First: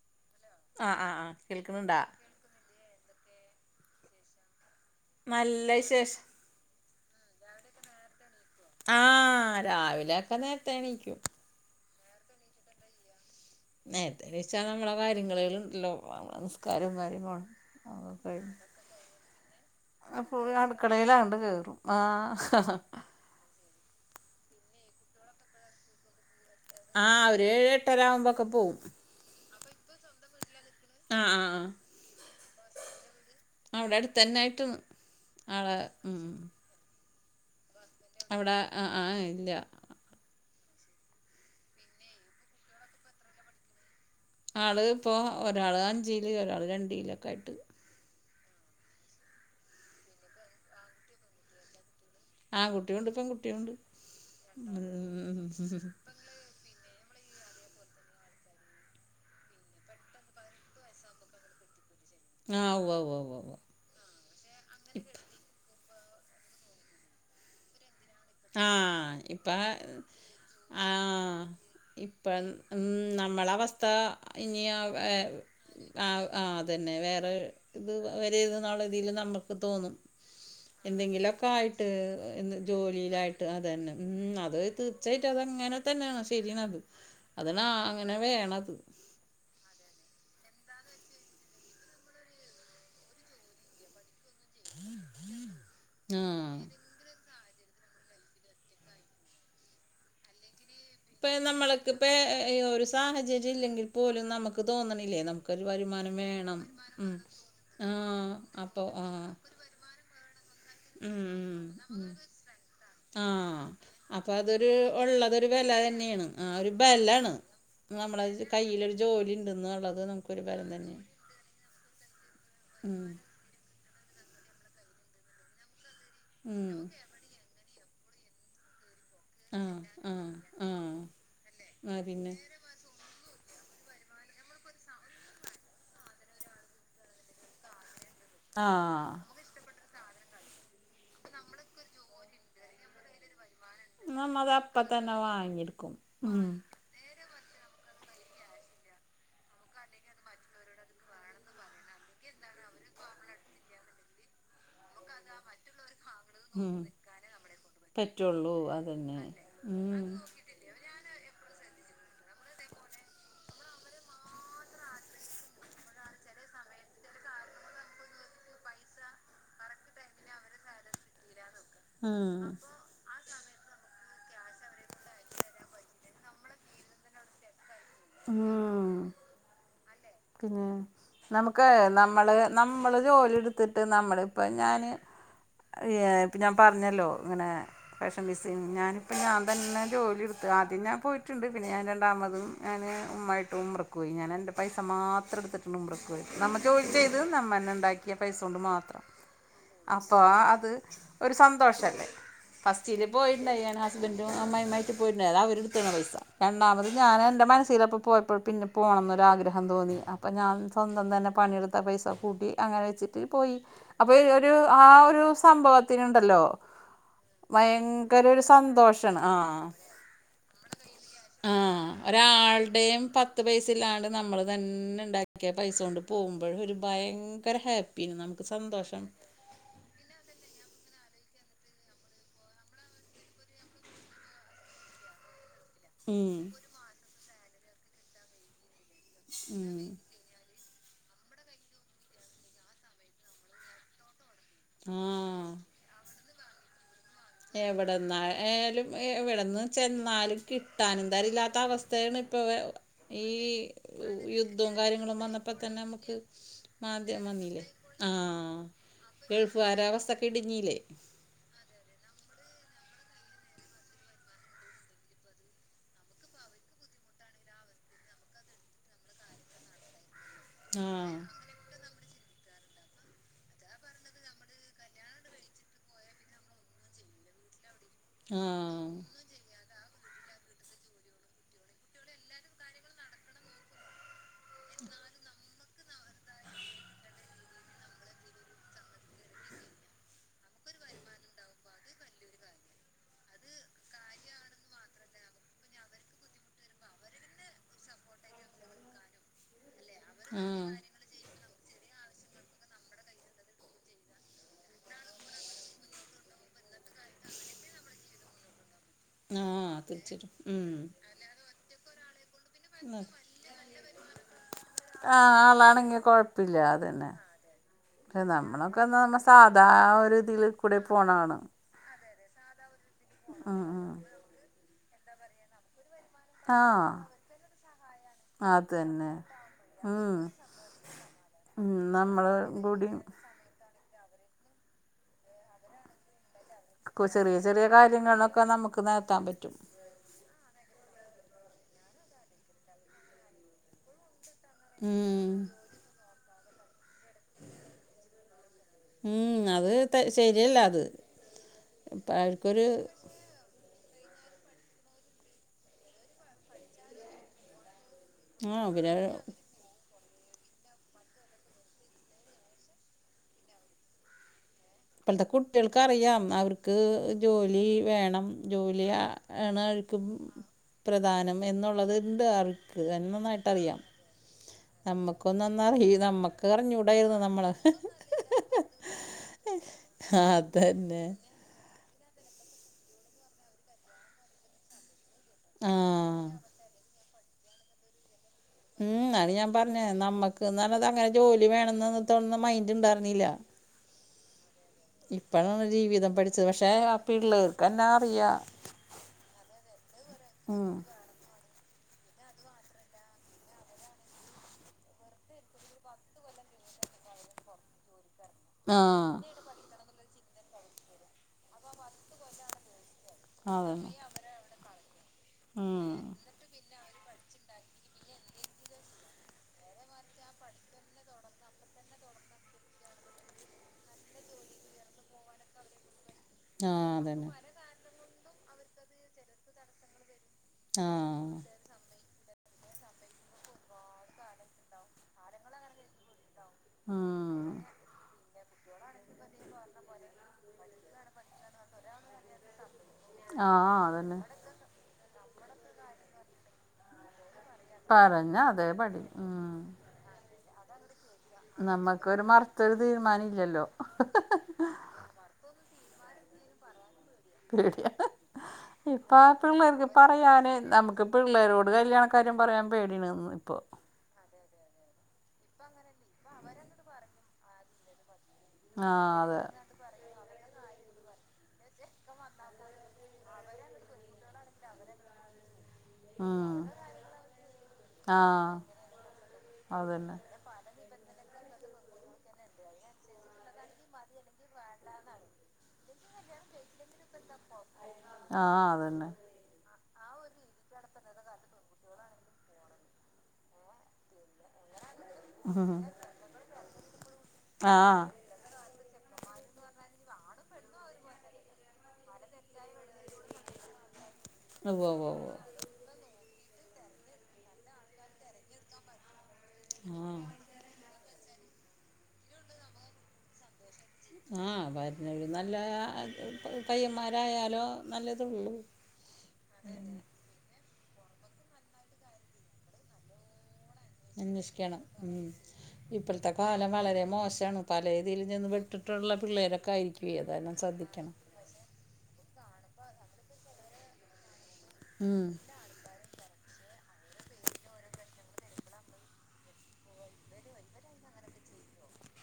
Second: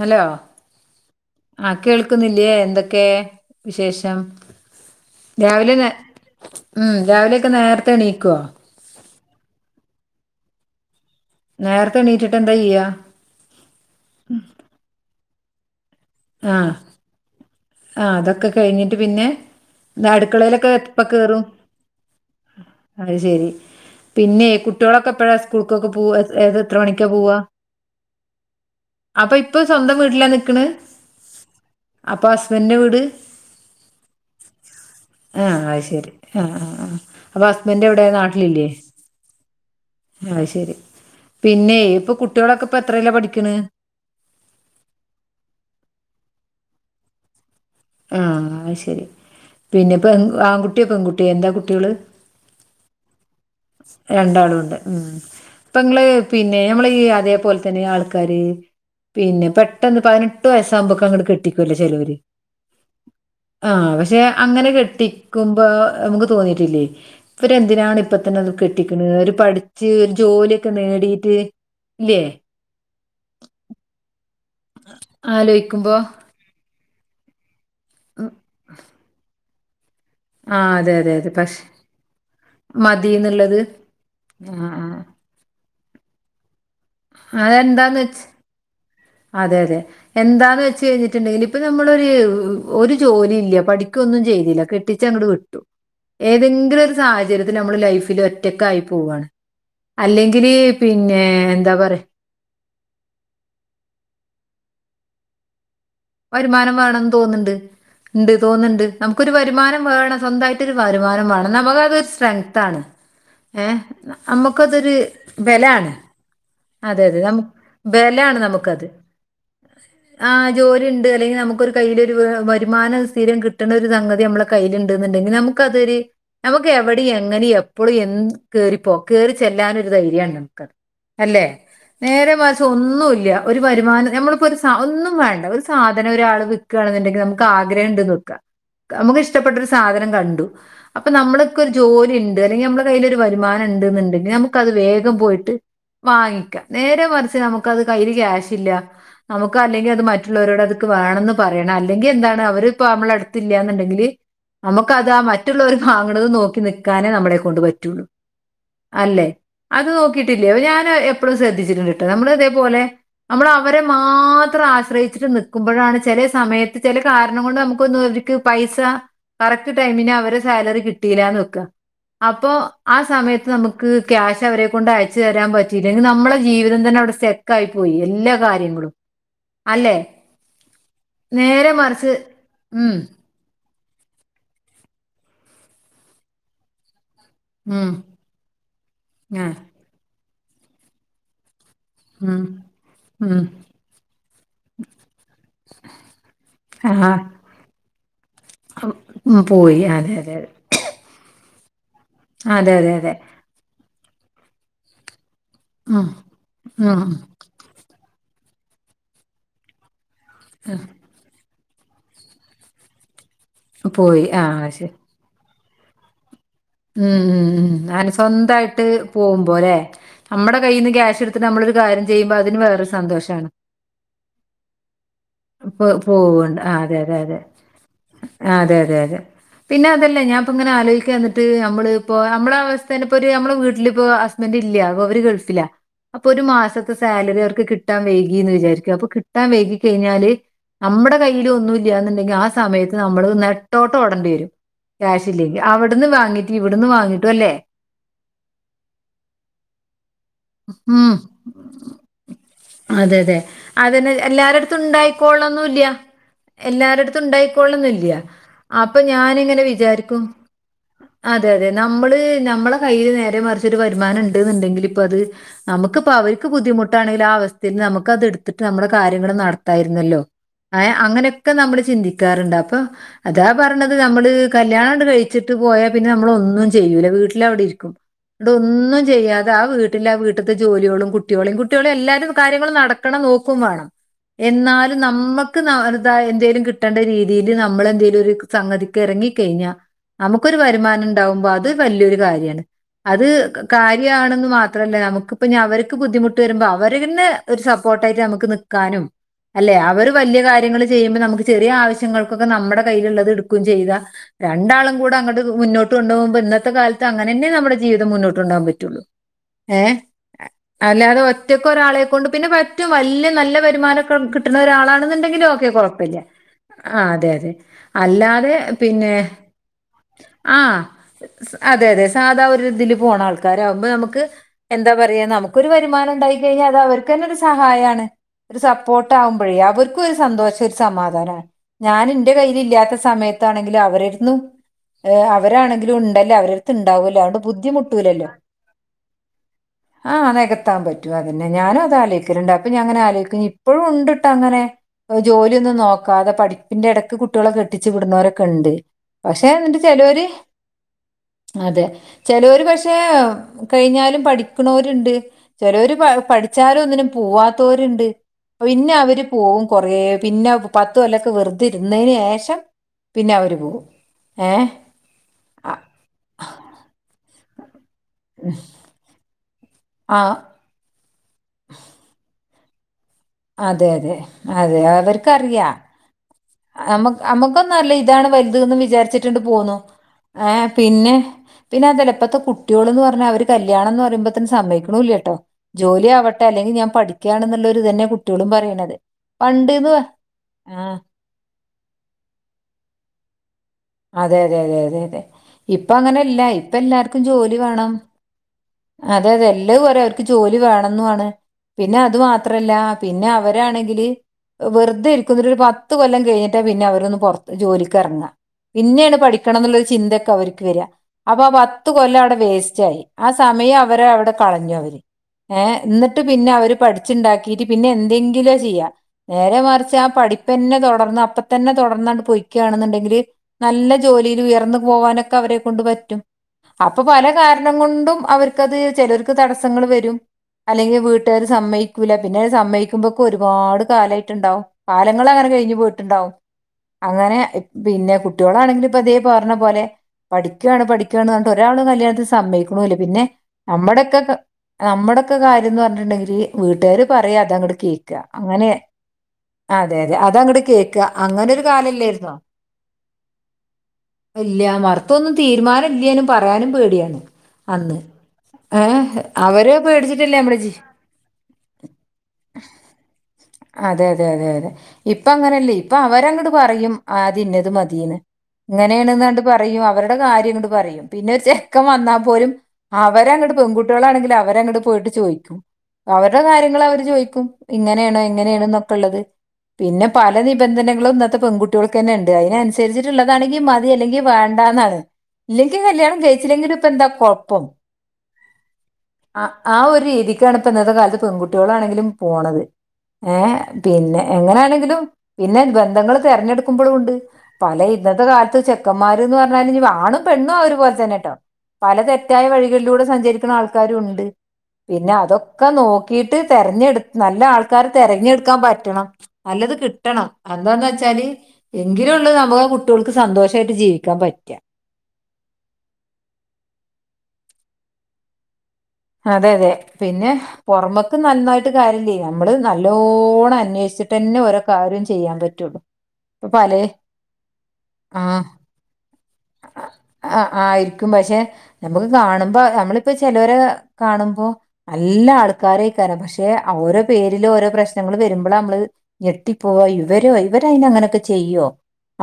Hello..? ആഹ് ആഹ് ആഹ്, കേൾക്കുന്നുണ്ടാ കേൾക്കുന്നില്ലയേ? എന്തെക്കെ? വിശേഷം? നല്ല രാവിലെ നേ, വിശേഷം ഉം. രാവിലെയൊക്കെ നേരത്തെ എണീക്കോ? ആ.. ഹ്, രാവിലെ ഒക്കെ നേരത്തെ എണീക്കും. നേരത്തെ എണീറ്റിട്ട് എന്താ ചെയ്യാ? നേരത്തെ എണീച്ച നമ്മളെ കാര്യങ്ങളെളുണ്ടല്ലോ! നിസ്കാരം കാര്യങ്ങളും ആഹ്, അതൊക്കെ കഴിഞ്ഞിട്ട് പിന്നെ? [unintelligible] അപ്പൊ അടുക്കളേലൊക്കെ എപ്പ അടുക്കളയിലാണ്ട് കേറും? ആഹ് അഹ്ശരി. പിന്നെയ്, കുട്ടിയോളൊക്കെ എപ്പോഴാ സ്കൂൾക്കൊക്കെ പോവ? [unintelligible] എത്ര മണിക്കാ ആഹ് പോവാ? ഒരു ഏഴ് എട്ടര ആവുമ്പോക്കെ പോവും അപ്പൊ ഇപ്പോം സ്വന്തം വീട്ടിലാ നിക്കണ്? ആഹ്, ആഹ്, ആഹ്. അപ്പൊ ഹസ്ബൻന്റെ വീട്? അവിടെ അടുത്തന്നായിട്ട് ആഹ്, ആളെ അയ് ശെരി. ഉം ആഹ്, ആഹ്, ആഹ്. അപ്പൊ ഹസ്ബന്റ് എവിടെ? അവിടെ നാട്ടിലില്ലേ? ആഹ് ആഹ് ഇല്ല ആയ് ശെരി. പിന്നെയ്, ഇപ്പൊ കുട്ടിയോളൊക്കെ ഇപ്പൊ എത്രേലാ പഠിക്ക്ണ്? ആൾ ഇപ്പോ, ഒരാൾ അഞ്ച്ല്, ഒരാൾ രണ്ട്ല് ഒക്കെ ആയിട്ട്. ആഹ്, അയ്ശെരി. പിന്നെ പെ- ആൺകുട്ടിയോ? പെൺകുട്ടിയോ? എന്താ കുട്ടികള്? ആകുട്ടിയുണ്ട്, പെൺകുട്ടിയുണ്ട്. രണ്ടാളും ഉണ്ട് ഉം ഇപ്പൊ നിങ്ങള് [unintelligible] പിന്നെ, നമ്മള് ഈ അതേപോലെതന്നെ ആൾക്കാര് പിന്നെ, പെട്ടെന്ന് പതിനെട്ട് വയസകുമ്പോക്ക് അങ്ങട് കെട്ടിക്കൊല്ലോ ചേലോര് ആഹ്, ഉവ്വ്, ഉവ്വ്, ഉവ്വ്. ആഹ്. പക്ഷെ, അങ്ങനെ കെട്ടിക്കുമ്പോ നമുക്ക് തോന്നിട്ടില്ലേ? ഇവര് എന്തിനാണ് ഇപ്പതന്നെക്കെ ആ കെട്ടിക്ക്ണ്? ഓര് ഇപ്പം പഠിച്ച് ജോലിയൊക്കെ നേടിട്ട്, ഇല്ലേ? നമ്മള അവസ്ഥ, ഇനിയ ആലോചിക്കുമ്പോ ആഹ്, അതെന്നെ. വേറെ ഇത്, ഉം, [unintelligible] തില് നമുക്ക് തോന്നും. ആ അതെ അതെ അതെ എന്തെങ്കിലൊക്കെ പക്ഷെ ആയിട്ട്, ജോലിയിലായിട്ട്, മതിന്നുള്ളത് അതെന്നെ. ഉം, അത് വഴി ആഹ് ആഹ് തീർച്ചയായും [unintelligible] അതങ്ങനെ തന്നേണ് ചെയ്യണത്. അത് നാ., അതെന്താന്ന് അങ്ങനെ വെച്ച് വേണത്. അതെ, അതെ. എന്താന്ന് വെച്ച് കഴിഞ്ഞിട്ട്ണ്ടെങ്കിൽ ഇപ്പൊ നമ്മളൊരു, ഒരു ജോലി ഇല്ല, പഠിക്കൊന്നും ചെയ്തില്ല. കെട്ടിച്ച് അങ്ങട് വിട്ടു. ആ ഏതെങ്കിലും ഒരു സാഹചര്യത്തിൽ നമ്മള് ലൈഫില് ഒറ്റക്കായി പോവാണ്. അല്ലെങ്കില് പിന്നെ ഇപ്പെ, എന്താ നമ്മളെക്കെ പറയാ പ്പേ [unintelligible] ഇല്ലെങ്കിൽ പോലും, നമുക്ക് തോന്നണില്ലേ? നമുക്കൊരു വരുമാനം വേണം വരുമാനം വേണംന്ന് ഉം തോന്ന്ണ്ട്. ഉണ്ട്, ആഹ് അപ്പൊ തോന്ന്ണ്ട്. ആഹ് നമുക്കൊരു വരുമാനം വേണം, സ്വന്തമായിട്ട് ട്ടൊരു വരുമാനം വേണം. ഉം ന്നാ ഉം മ്മക്ക് ഉം അതൊരു സ്ട്രെങ്ത്ത് ആണ്. ആഹ് ഏഹ്! അപ്പൊ അതൊരു അമ്മക്കതൊരു ഉള്ളതൊരു വില ബലാണ്. തന്നെയാണ് ആ ഒരു അതെതെ, ന ബലാണ് നമ്മളെ ബലാണ് നമുക്കത്. കയ്യിലൊരു ജോലി ഉണ്ടെന്നുള്ളത് ആ നമുക്കൊരു ബലം ജോലി തന്നെയാണ് ഉണ്ട് അല്ലെങ്കിൽ നമുക്കൊരു കയ്യിലൊരു വരുമാനം ഉം സ്ഥിരം കിട്ടണരു സംഗതി നമ്മളെ കയ്യില്ണ്ട്ന്ന് ണ്ടെങ്കിൽ നമുക്ക് അതൊരു നമുക്ക് ഉം എവിടെ എങ്ങനെ എപ്പളൂം എൻ കേറിപ്പോ കേറിചെല്ലാാനൊ ആഹ് ഒരു ധൈര്യാണ് ആഹ് നമുക്ക് ആഹ് അല്ലെ ആ നേരെ പിന്നെ മറിച് ഒന്നുല്ല ഒരു വരുമാനം നമ്മളിപ്പോ ഒരുസ ഒന്നും വേണ്ട ഒരു സാധനം ഒരാൾ വിക കാണെന്ന്ണ്ടെങ്കിൽ നമുക്ക് ആഗ്രഹംണ്ട്ന്നക്ക് ആഹ് നമുക്ക് ഇഷ്ടപ്പെട്ട ഒരു സാധനം കണ്ടു. അപ്പൊ നമ്മള്ക്കൊര് ജോലിണ്ട് അല്ലെങ്കിൽ നമ്മുടെ കയ്യിലൊ ഒരു വരുമാനം ഉണ്ട്ന്ന്ണ്ടെങ്കി നമ്മത് നമുക്ക് അത് അപ്പ തന്നെ വേഗം പോയിട്ട് വാങ്ങിയെടുക്കും ഉം വാങ്ങിക്കാം നേരെ മറിച്ച് നമുക്ക്ത് കയ്യിയില് ക്യാഷ് ഇല്യാ നമുക്ക് അല്ലെങ്കിൽ അത് മറ്റുള്ളവരോട് അതെക് വേണംന്ന് പറയണം. അല്ലെങ്കിൽ എന്താണ് അവരിപ്പൊ നമ്മള അടുത്ത്ല്യാന്ന്ണ്ടെങ്കില് നമുക്ക് അതാ മറ്റുള്ളവർ വാങ്ങുണത് നോക്കി നിക്കാനേ നമ്മളെ കൊണ്ട് പറ്റുള്ളു പറ്റുള്ളൂ അതന്നെ അല്ലെ? അത് ഉം നോക്കിയിട്ടില്ലേ ഞാൻ എപ്പഴും ശ്രദ്ധിച്ചിണ്ട്ട്ടോ നമ്മള്തേപോലെ നമ്മൾ അവരെ മാത്രം ആശ്രയിച്ചിട്ട് നിക്കുമ്പോഴാണ് ചില സമയത്ത് ചില കാരണം കൊണ്ട് നമുകൊന്ന്ഒരി ക്ക് പൈസ കറക്റ്റ് ടൈമിന് അവരെ സാലറി കിട്ടിയിലാന്ന് വെക്ക ഉം അപ്പൊ ആ സമയത്ത് നമുക്ക് ക്യാഷ് അവരെ കൊണ്ട് അയച്ചു തരാൻ പറ്റു നമ്മളെ ജീവിതം തന്നെ അവിടെ സ്റ്റക്കായി പോയി ഉം എല്ലാകാര്യങ്ങളും അല്ലെ? പിന്നെ നമുക്ക് നമ്മള് ഉം. നമ്മള് ജോലിട് ത്തിട്ട് നമ്മള്പ്പം ഞാന് എാ പ്പഞാൻ പറഞ്ഞല്ലോ? ഇങ്ങനെ ഉം. ഫാഷൻഡിസൈന് ഞാനിപ്പം ഞാൻ ആഹ്. തന്നെ ജോലിട്ത്ത് ആദ്യംഞാൻ പോയിട്ടുണ്ട് പിന്നെ ഞാൻ. ഉം. രണ്ടാമതും ഞന് ഉം. ഉമ്മായിട്ടു ഉംറകോയി. ഞാൻ എൻ്റെ പൈസ മാത്രം എടുത്തിട്ട്ന് ഉംറകോയ്ത്. നമ്മ ആഹ്. ജോലിചെയ്ത് നമ്മന്നെണ്ടാക്കിയ പൈസ കൊണ്ട് മാത്രം. ഉം പോയി. അതെ അസോ അതെ അതെ. അത് ഒരു സന്തോഷല്ലേ അതെ അതെ ഫസ്റ്റില് അതെ. പോയിണ്ടായാണ് ഹസ്ബൻഡും അമ്മായിമ്മായിട്ട് പോയിട്ട്ണ്ടായ അതവോരു ഉം ട്ട്ണപൈസ രണ്ടാമത് ഉം ഞാന് എന്റെ മനസ്സിലപ്പോ പോയപ്പോ പിന്നെ പോണം എന്നൊ ആഗ്രഹം തോന്നി. പ്പം ഞാൻ സ്വന്തം തന്നെ പണിയെടുത്ത പൈസ കൂട്ടി അങ്ങനെ വെച്ച് പോയി അപ്പൊ പോയി ഒരു ആഹ് ആ ശരി ഒരു സംഭവത്തിന്ണ്ടല്ലോ ഉം ഉം ഉം ഞൻ സ്വന്തയിട്ട് സന്തോഷമാണ് ആ പോവുമ്പോലെ നമ്മുടെ കയ്യിൽ നിന്ന് ക്യാഷ് ഇട് ആ ഒരാൾടെയും പത്ത് പൈസ ഇല്ലാണ്ട് നമ്മൾ തന്നെ തന്നെ ഉണ്ടാക്കിയ പോ പൈസോണ്ട് പോകുമ്പോഴ പോവ്ണ്ട് ഒരു ആഹ് അതെ അതെ അതെ ഭയങ്കര ഹാപ്പി നമുക്ക് ആ, അതെ അതെ സന്തോഷം. അതെ പിന്നെ അതല്ല ഞാപ്പ ഇങ്ങെ ആലോയ്ക്കാറ്ന്നു. ട്ട് നമ്മള ഇപ്പോ നമ്മളെ അവസ്ഥേന പ്പോ ഒരു നമ്മളെ വീട്ടില് പ്പോ ഹസ്ബന്റ് ഇല്ല അവര് ഗൾഫിലാ അപ്പൊ ഉം ഒരു മാസത്തെ സാലറി അവർക്ക് കിട്ടാൻ വൈകിന്ന് വിചാരിക്ക അപ്പൊ കിട്ടാൻ വൈകി ഉം കഴിഞ്ഞാല് നമ്മടെ കയ്ൽ ഒന്നുംല്ല്യന്ന്ണ്ടെങ്കി ആ സമയത്ത് നമ്മള് നെട്ടോട്ടംഓടണ്ടിവരും. ആഹ് അവിടുന്ന് വാങ്ങിട്ട് ഇവിടുന്ന് വാങ്ങിട്ട് എവിടന്നായാലും എവിടെന്ന് ചെന്നാലും ഉം കിട്ടാനുംന്താരില്ലാത്ത അവസ്ഥ താണ് ഇപ്പൊവേ അതെ ഈ അതെ അതന്നെ യുദ്ധും എല്ലാരടുത്തും കാര്യങ്ങളും മന്നപ്പോ തന്നെ ഉണ്ടായിക്കോളണംന്നുല്ല നമുക്ക് എല്ലാരടുത്തും മാദ്യ്യം വന്നില്ല ഉണ്ടായിക്കോളണംന്നില്ല ആഹ അപ്പൊ ഗൾഫ് ഞാനിങ്ങനെ കാരാവസ്ഥ വിചാരിക്കും ഒക്കെ ഇടിഞ്ഞല്ലേ അതെ അതെ നമ്മള് നമ്മളെ കയ്യില് നേരെ മർച്ച് ഒരു വരുമാനംണ്ട് ന്ന്ണ്ടെങ്കിൽ ഇപ്പത് നമുക്ക്പ്പ അവര്ക്ക് ബുദ്ധിമുട്ടാണെങ്കിൽ ആ അവസ്ഥ നമുക്കത് ഇട്ത്തിട്ട് നമ്മളെ കാര്യങ്ങൾ നടത്തായിരുന്നല്ലോ? ആഹ് അങ്ങനെ ഒക്കെ നമ്മള് ചിന്തിക്കാറ്ണ്ട് അപ്പൊ അതാ പറഞ്ഞത് നമ്മള് കല്യാണംണ്ട് കഴിച്ചിട്ട് പോയാപിന്നെ നമ്മള ഒന്നും ചെയ്യൂല വീട്ടില അവിടെ ഇരിക്കും ടു ആഹ് ഒന്നും ചെയ്യാതെ അ വീട്ടില് ആ വീട്ടത്ത് ജോലികളും കുട്ടോളിം കുട്ടോളിം എല്ലാരും കാര്യങ്ങള് നടക്കണം നോക്കും വാണം. എന്നാലും നമ്മക്ക് ന്നര്ത എന്തേലും കിട്ടേണ്ട രീതി ഇതില് നമ്മളെന്തെലും ഒരു സംഗതിക്ക് ഇറങ്ങ കഴിഞ്ഞാ നമുക്കൊരു വരുമാനം ഉണ്ടാവുമ്പോഅത് ത് വല്ല്യരു കാര്യാണ് അത് കാര്യാണെന്ന് മാത്രമല്ല നമുക്കിപ്പഞ അവർക്ക് ബുദ്ധിമുട്ട് വരുമ്പോ അവര് ഇന്ന് ഒരു സപ്പോട്ടായിട്ട് നമ്മക്ക് നിക്കാനും അല്ലേ? അവര് വല്ല്യ ആഹ് കാര്യങ്ങള് ചെയ്യുമ്പോ നമുക്ക് ചെറിയ ആവശ്യങ്ങൾക്കൊക്കെ നമ്മുടെ കയ്യിലുള്ളത് ഇട്ക്കും ചെയ്യ്താ രണ്ടാളും കൂടെ അങ്ങട്ട് മുന്നോട്ട് കൊണ്ടപോവുമ്പോ ഇന്നത്തെ കാലത്ത് അങ്ങനെന്നെ നമ്മുടെ ജീവിതം മുന്നോട്ട്ണ്ടാൻ പറ്റുള്ളു ആഹ [unintelligible] ഉം അല്ലാതെ ഒറ്റ ക്കൊരാളെ കൊണ്ട് പിന്നെ പറ്റും വല്ല്യ നല്ല വരുമാനൊക്കെ ആഹ് കിട്ട്ളൊരാളാണെന്ന്ണ്ടെങ്കിലൊക്കെ ആളാണെങ്കി കൊഴപ്പല്ല്യ കൊഴപ്പില്ല അതന്നെ ആഹ് അതെ അതെ പക്ഷെ അല്ലാതെ നമ്മളൊക്കെ പിന്നെ നമ്മ സാധാ ഒരു ഇതിൽ ആഹ കൂടെ പോണാണ് അതെ അതെ സാധാ ഒരുതില് ഉം പോണാൾക്കാരാവുമ്പോ ഉം നമുക്ക് എന്താ പറിയാ നമുക്കൊരു വെരുമാനണ്ടായി കഴിഞ്ഞാ ആഹ് അതവര്ക്കെന്നൊരു സഹായാണ്. ഒരു അതന്നെ സപ്പോർട്ടാവുമ്പഴേ അവർക്കും ഒരു ഉം സന്തോഷം ഒരു സമാധാനാണ്. ഉം ഞാനിന്റെ നമ്മള് കൂടി കയ്യിലില്ല്യാത്ത സമയത്താണെങ്കിലും അവരിട്ത്ത്ന്നും ഏഹ് അവരാണെങ്കിലും ഇണ്ട് ണ്ടല്ലേ അവരട്ത്ത് കു ഇണ്ടാവൊല്ലോ ചെറിയ അതോണ്ട് ചെറിയ ബുദ്ധിമുട്ടൂലല്ലോ കാര്യങ്ങളൊക്കെ നമുക്ക് നികത്താൻ പറ്റും ആഹ് നെകത്താം പറ്റും അതന്നെ ഞാനും അത് ആലോയ്ക്കല്ണ്ട് അപ്പഞാങ്ങെനെ ആലോയ്ക്കും ഇപ്പഴുണ്ട് ട്ടങ്ങനെ ഉം ജോലിയൊന്നും നോക്കാതെ പഠി പ്പിന്റെ എടക്ക് കുട്യോളെ കെട്ടിച്ച് വിട്ണോരെക്കെണ്ട് പക്ഷെ എന്ന്ട്ട് ചെലോ ശെരിയല്ലത് അതെ ചെലോര് പഷേ കഴിഞ്ഞാലും പഠിക്ക്ണോര്ണ്ട് ചെലോര് പഠി ച്ചാലും ഒന്നിനും പോവാത്തോര്ണ്ട് ആ പിന്ന പിന്നെ അവര് പോവും കൊറേ പിന്നെ പത്ത് കൊല്ലൊക്കെ വെറുതെര്ന്നേനേഷം പിന്ന അവര് പോവും ഏഹ് ഇപ്പൾത്തെ അ കുട്ടിൾക്കറിയാം അവർക്ക് ജോലി വേണം ജോലി ആണവരിക്ക ആഹ്. [unintelligible] പ്രധാനം എന്ന്ള്ളത് ഇണ്ട് അവർക്ക് അയ്നന്നായിട്ട റിയാം അതെ, അതെ. അതെ. അവർക്കറിയാ. നമ്മക്കൊന്നന്നറി നമ്മ നമ്മക്ക്റിഞ്ഞൂടായിരുന്നു നമ്മളെ നമ്മക്കൊന്നല്ല ഇതാണ് വൽതൂന്നും വിചാരിച്ചിട്ടാണ്ട് പോന്നു ഏഹ് അതന്നെ പിന്നെ പിന്നെ അതല്ല ഇപ്പത്തെ കുട്ട്യോളുന്നും പറഞ്ഞാ അവര് കല്യാണംന്ന് പറിംമ്പോത്തിന് സമ്മയ്ക്കുണൂല്ല്യല്ലോ ട്ടോ ജോലി ആഹ് ആവട്ടെ അല്ലെങ്കി ഞാൻ പഠിക്കാണ്ന്നുള്ളൊരുതന്നെ കുട്ട്യാ ഉം അതെ ഞാൻ പറഞ്ഞേ നമ്മക്ക്ന്ന് പറഞ്ഞത് ആ അങ്ങനെ ജോലി വേണംന്ന് തോന്ന്ണ് മൈൻഡ്ണ്ടാർന്നില്ല അതെ അതെ അതെ അതെ ജീവിതം ഇപ്പങ്ങനെല്ല പഠിച്ചത് പക്ഷെ ആ ഇപ്പല്ലാർക്കും ജോലി പിള്ളേർക്കെല്ലാം വേണം അറിയാ അതെ അതെ എല്ല [unintelligible] അവർക്ക് ജോലി ഉം വേണന്നു ആണ് പിന്നെ അതു മാത്രല്ല പിന്നെ അവരാണെങ്കില് വെറുതെ ഇര്ക്കും എന്നിട്ടൊരു പത്ത് കൊല്ലം കഴിഞ്ഞിട്ടാ പിന്നെ അവരൊന്ന് പുറത്ത് ജോലിക്ക് എറങ്ങാ ആഹ് പിന്നേണ് പഠിക്കണെന്നുള്ളൊരു ചിന്തൊക്കെ അവർക്ക് വെര അപ്പാ പത്ത് കൊല്ലൗടെ വേസ്റ്റായി ആ അതന്നെ സമയവരവ്ടെ കളഞ്ഞോയി ഏഹ് ഉം ഇന്ന്ട്ട് പിന്ന അവര് പഠിച്ച്ണ്ടാക്കിട്ട് പിന്നെന്തെങ്കിലൊ ചെയ്യാ നേരെ മറിച്ച് ആ പഠിപ്പന്നെ തൊടർന്ന് അപ്പത്തന്നെ തൊടർന്നാണ്ട് പൊയ്ക്യാണെന്ന്ണ്ടെങ്കില് നല്ല ജോലിയിലുയർന്ന് പോവാനൊക്കെ അവരെ കൊണ്ട് പറ്റും ആഹ് അപ്പൊ പല അതന്നെ കാര ണം കൊണ്ടും അവർക്കത് ചെലോര്ക്ക് തട്സങ്ങള് വെരും അല്ലെങ്കി ആഹ് വീട്ടാര് സമ്മയ്ക്കൂല ക്കൂല പിന്നത് സമ്മയിക്കുമ്പോക്കെ ഒരുപാട് കാലായിട്ട്ണ്ടാവും. കാലങ്ങളങ്ങനെ കഴിഞ്ഞ് പോയിട്ട്ണ്ടാവും അങ്ങനെ ഉം പിന്നെ കുട്ട്യ ഇപ്പളാണെങ്കിലിത് ഇപ്പതീ പറഞ്ഞപോലെ പഠിക്കാണ് പഠിക്കാണ്ന്ന് പറഞ്ട്ട് ഒരാളും കല്യാണത്തിന് സമ്മയ്ക്കൂല പഠിക്ക്ണോല് പിന്നെ ആഹ് അതന്നെ നമ്മ്ടൊക്കെ അമ്മടെക്കെ കാര്യംന്ന് പറ്ഞ്ഞ്ട്ട്ണ്ടെങ്കില് വീട്ടാര് പറയാ അതങ്ങട്ട് കേക്ക പറഞ്ഞ അങ്ങനെ അതേപടി ഉം അതെ അതെ അതങ്ങട് കേ [unintelligible] അങ്ങന നമ്മക്കൊരു മർത്തൊരു തീരുമാനില്ല്യല്ലോ ഇല്ല്യ മർത്തൊന്നും തീരുമാനം ഇല്ലെനും പറയാനും പേട്യാണ് പേടിയ ഇപ്പ അവര് [unintelligible] പേടിച്ചിട്ടല്ലേ പറയാനേ നമ്മള് ജി നമ്ക്ക് പിള്ളേരോട് കല്യാണ കാര്യം പറയാം പേടിണ്ന്ന് അതെ അതെ അതെ അതെ ഇപ്പങ്ങനല്ലേ ഇപ്പ അവരങ്ങട്ട് പറിയും ആദ്യന്നത് മതീന്ന് ആ ഇങ്ങനേണ്ന്നാണ്ട് അതെ പറിയും അവര്ടെ കാര്യങ്ങണ്ട് പറിയും പിന്നൊരു ചെ ക്കം വന്നാ പോലും അവരങ്ങട്ട് പെൺകുട്ട്യളാണെങ്കില് അവരങ്ങട്ട് പോയിട്ട് ചോയ്ക്കും അവരുടെ ഉം കാര്യങ്ങൾ അവര് ചോയിക്കും ആ ഇങ്ങനെയാണ് എങ്ങനെയാണ് എന്നൊക്കെ ഉള്ളത് പിന്നെ അതന്നെ പല നി ബന്ധനങ്ങളും ഇന്നത്തെ പെൺകുട്ടികൾക് തന്നെ ഉണ്ട് അതിനനുസരിച്ചിട്ടുള്ളതാണെങ്കി മതി മതി ഇല്ലെങ്കിൽ വേണ്ടന്നാണ് ഇല്ലെങ്കിൽ കല്യാണം കഴിച്ചില്ലെങ്കിലും ഇപ്പൊ എന്താ കൊഴപ്പം ആഹ അതെന്നെ ആ ആ ഒരു രീതിക്കാണ് ഇപ്പ ഇന്നത്തെ കാലത്ത് പെൺകുട്ടികളാണെങ്കിലും പോണത് ഏ പിന്നെ എങ്ങനെയാണെങ്കിലും പിന്നെ ഉം ബന്ധങ്ങൾ തെരഞ്ഞെടുക്കുമ്പോളും ഉണ്ട് ആ പല ഇന്നത്തെ കാലത്ത് ചെക്കന്മാര് എന്ന് പറഞ്ഞാല് ഇനിപ്പോ ആണും പെണ്ണും ഒരുപോലെ തന്നെ ട്ടോ പല തെറ്റായ വഴികളിലൂടെ സഞ്ചരിക്കുന്ന ആൾക്കാരരും ഉണ്ട് വ്വ വ്വ വ്വ വ്വ ഒക്കെ നോക്കിട്ട് തിരഞ്ഞെടു നല്ല ആൾക്കാരെ തിരഞ്ഞെടുക്കാൻ പറ്റണം നല്ലത് ആ കിട്ടണം എന്താന്ന് വെച്ചാല് എങ്കില് ഒള്ളൂ നമ്മുടേ കുട്ടികൾക്ക് സന്തോഷമായിട്ട് ജീവിക്ക ആ വരുന്നതിൽ നല്ല പയ്യന്മാരായാലോ നല്ലതുള്ളു അതെ അതെ പിന്നെ പുറമക്ക് നന്നായിട്ട് കാര്യല്ല്യെ നമ്മള് നല്ലോണം അന്വേഷി അന്വേഷിക്കണം ഉം ഇപ്പോഴത്തെ ഇപ്പൊ കാലം പലേ വളരെ മോശമാണ് പല ഇതിയിലും ആ ചെന്ന് പെട്ട് ട്ടുള്ള പിള്ളേരോ ആ ആയിരിക്കും പക്ഷെ നമ്മുക്ക് കാണുമ്പോ നമ്മളിപ്പോ ചിലവരെ കാണുമ്പോ ഉം നല്ലാ ആൾ ആൾക്കാരെക്കാരം പക്ഷെ ഓരോ പേരിലും ഓരോ പ്രശ്നങ്ങള് വരുമ്പോളാ നമ്മള് ഞെട്ടിപ്പോവാ ഇവരോ ഇവര് അയിന് അങ്ങനെയൊക്കെ ചെയ്യുവോ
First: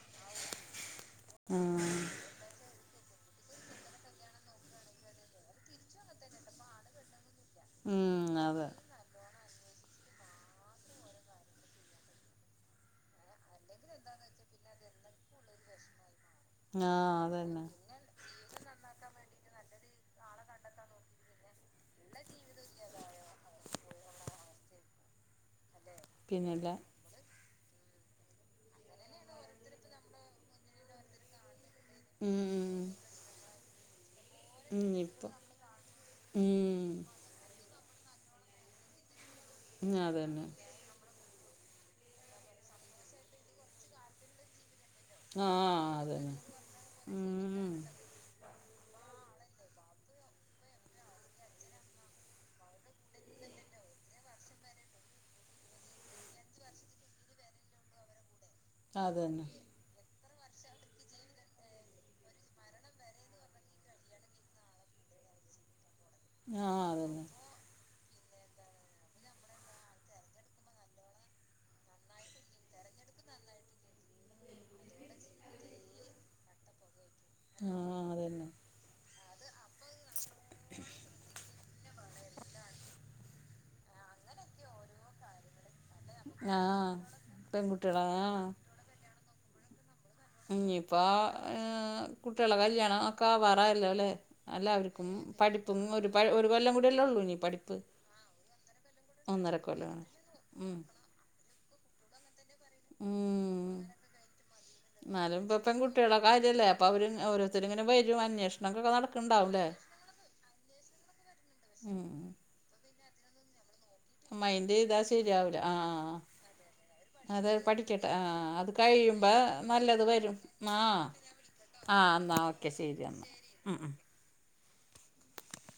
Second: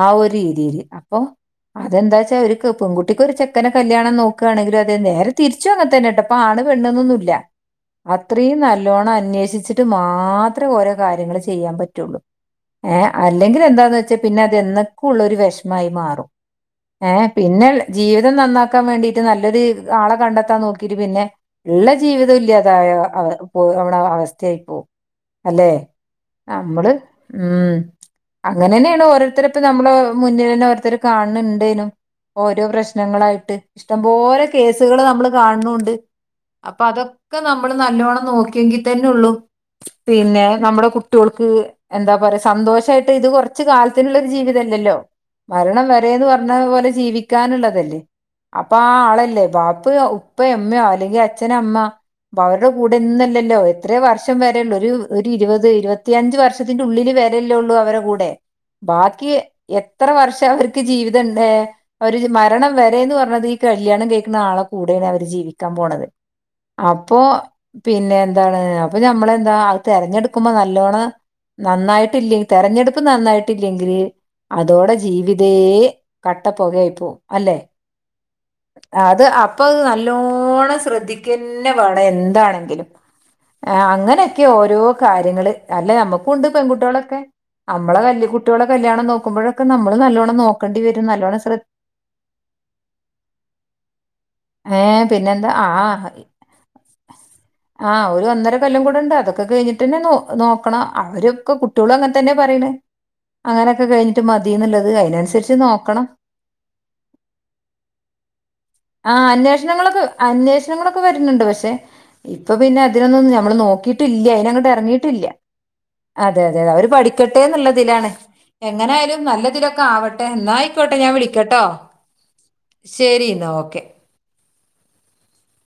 ആ ഒരു രീതിയില് അപ്പൊ ഉം അതെന്താ വച്ചാൽ അവര്ക്ക് പെൺകുട്ടി കുട്ടിക്കൊ ചെക്കനെ കല്യാണം നോക്കുയാണെങ്കിലും അതേ നേരെ തിരിച്ചു അങ്ങനെതന്നെട്ടോ ഇപ്പ ആണ് പെണ്ണ് ന്ന് ഒന്നുല്ല ഉം അത്രയും അതെ നല്ലോണം അന്വേഷിച്ചിട്ട് മാത്രമേ ഓരോ കാര്യങ്ങള് ചെയ്യാൻ പറ്റുള്ളൂ ഏ അല്ലെങ്കിൽ എന്താന്ന് വെച്ചാൽ പിന്നെ അത് എന്നേക്കും ഉള്ള ഒരു വിഷമായി മാറും ആ ഏ അതന്നെ പിന്നെ ജീവിതം നന്നാക്കാൻ വേണ്ടീട്ട് നല്ലൊരു ആളെ കണ്ടെത്താൻ നോക്കിട്ട് പിന്നെ ഇള്ള ജീവിതം ഇല്ലാതായ അവ പോവ്ണ അവസ്ഥയായി പോവും അല്ലെ പിന്നെല്ല നമ്മള് ഉം അങ്ങനെ തന്നെയാണ് ഓരോരുത്തർ ഇപ്പോ നമ്മള മുന്നിൽന്നെ ഓരോത്തരെ കാണണുണ്ടേനും ഉം ഓരോ ഉം പ്രശ്നങ്ങളായിട്ട് ഇഷ്ടംപോലെ ഉം കേസുകൾ നമ്മള് ഇപ്പം കാണുന്നുണ്ട് അപ്പൊ ഉം അതൊക്കെ നമ്മള് നല്ലോണം നോക്കിയെങ്കിൽ തന്നെള്ളു അതന്നെ പിന്നെ നമ്മുടെ കുട്ട കുട്ട്യോൾക്ക് എന്താ പറയാ സന്തോഷമായിട്ട് ഇത് കൊറച്ച് കാലത്തിനുള്ളൊരു ജീവിതം അല്ലല്ലോ ആഹ അതന്നെ പറ പോലെ ഉം. ജീവിക്കാനുള്ളതല്ലേ അപ്പൊ ആ ആളല്ലേ ബാപ്പ ഉപ്പ ഉമ്മയോ അല്ലെങ്കിൽ അച്ഛന അമ്മ അപ്പൊ അവരുടെ കൂടെ ഒന്നുംല്ലല്ലോ എത്ര വർഷം വർഷം വരള്ളൂ ഒരു ഇരുപത് ഇരുപത്തിയഞ്ച് വർഷത്തിന്റെ ഉള്ളില് വരല്ലേള്ളൂ അവരുടെ കൂടെ ബാക്കി അതന്നെ എത്ര വർഷം അവർക്ക് ജീവിതംണ്ട് അവര് മരണം വരന്ന് പറഞ്ഞത് ഈ കല്യാണം കേൾക്കുന്ന ആളെ കൂടെണ് അവര് ജീവിക്കാൻ പോണത് ആ അപ്പൊ അതന്നെ പിന്നെ എന്താണ് അപ്പൊ നമ്മളെന്താ അത് തിരഞ്ഞെടുക്കുമ്പോ നല്ലോണം നന്നായിട്ടില്ലെങ്ക തെരഞ്ഞെടുപ്പ് നന്നായിട്ടില്ലെങ്കില് അതോടെ ജീവിതേ കട്ടപ്പുകയായി പോവും അല്ലെ ആഹ അതെ അത് അപ്പൊ അ നല്ലോണം ശ്രദ്ധിക്കന്നെ വേണം എന്താണെങ്കിലും ആ അങ്ങനെയൊക്കെ ഓരോ കാര്യങ്ങള് അല്ല നമ്മുക്കും ഉണ്ട് ആ പെൺകുട്ടികളൊക്കെ നമ്മളെ പെൺകുട്ടികളെ ആ കല് കുട്ടികളെ കല്യാണം നോക്കുമ്പോഴൊക്കെ നമ്മള് നല്ലോണം നോക്കണ്ടി വരും ഇനിയിപ്പോൾ നല്ലോണ്ണം ശ്രദ്ധ കുട്ടികളെ കല്യാണം ഒക്ക ആവാറയല്ലോ അല്ലെ ഏഹ് അല്ലാവർക്കും പിന്നെന്താ പഠിപ്പും ഒരു ആഹ് ഒരു കൊല്ലം കൂടില്ലേ ഉള്ളൂ ഇനി പഠിപ്പ് ആഹ് ഒരു ഒന്നര കൊല്ലം കൂടെ ഉണ്ട് അതൊക്കെ ഒന്നര കഴിഞ്ഞിട്ട്ന്നെ കൊല്ലമാണ് നോ ഉം. നോക്കണം അവരൊക്കെ കുട്ടി കുട്ട്യാളും അങ്ങനെ തന്നെ പറയണ് ഉം. അങ്ങനെയൊക്കെ കഴിഞ്ഞിട്ട് മതിന്നുള്ളത് അതിനനുസരിച്ച് നോ കുട്ട്യാളെ കാര്യമല്ലേ അപ്പൊ അവര് ഓരോരുത്തും ഇങ്ങനെ വരും അന്വേഷണം ഒക്കെ ആഹ് നടക്ക്‌ണ്ടാവും ല്ലേ അന്വേഷണങ്ങളൊക്കെ അന്വേഷണങ്ങളൊക്കെ വരുന്നുണ്ട് പക്ഷെ ഉം. ഇപ്പൊ പിന്നെ അതിനൊന്നും നമ്മൾ നോക്കിട്ട് ട്ടില്ല അതിനങ്ങോട്ട് മൈൻഡ് ചെയ്താൽ ഇറങ്ങിയിട്ടില്ല ശരിയാവില്ല ആ ആ അതെ അതെ അതെ അവര് പഠിക്കട്ടെ അത് എന്നുള്ളതിലാണ് പഠിക്കട്ടെ ആ അത് എങ്ങനൊയാലും കഴിയുമ്പോൾ നല്ലതിലൊക്കെ നല്ലത് ആവട്ടെ വരും ന്നായി ആ ക്കോട്ടെ ഞാൻ വിളിക്കട്ടോ ആ എന്നാൽ ഓക്കെ ശരി എന്നാ ഓക്കെ എന്നാൽ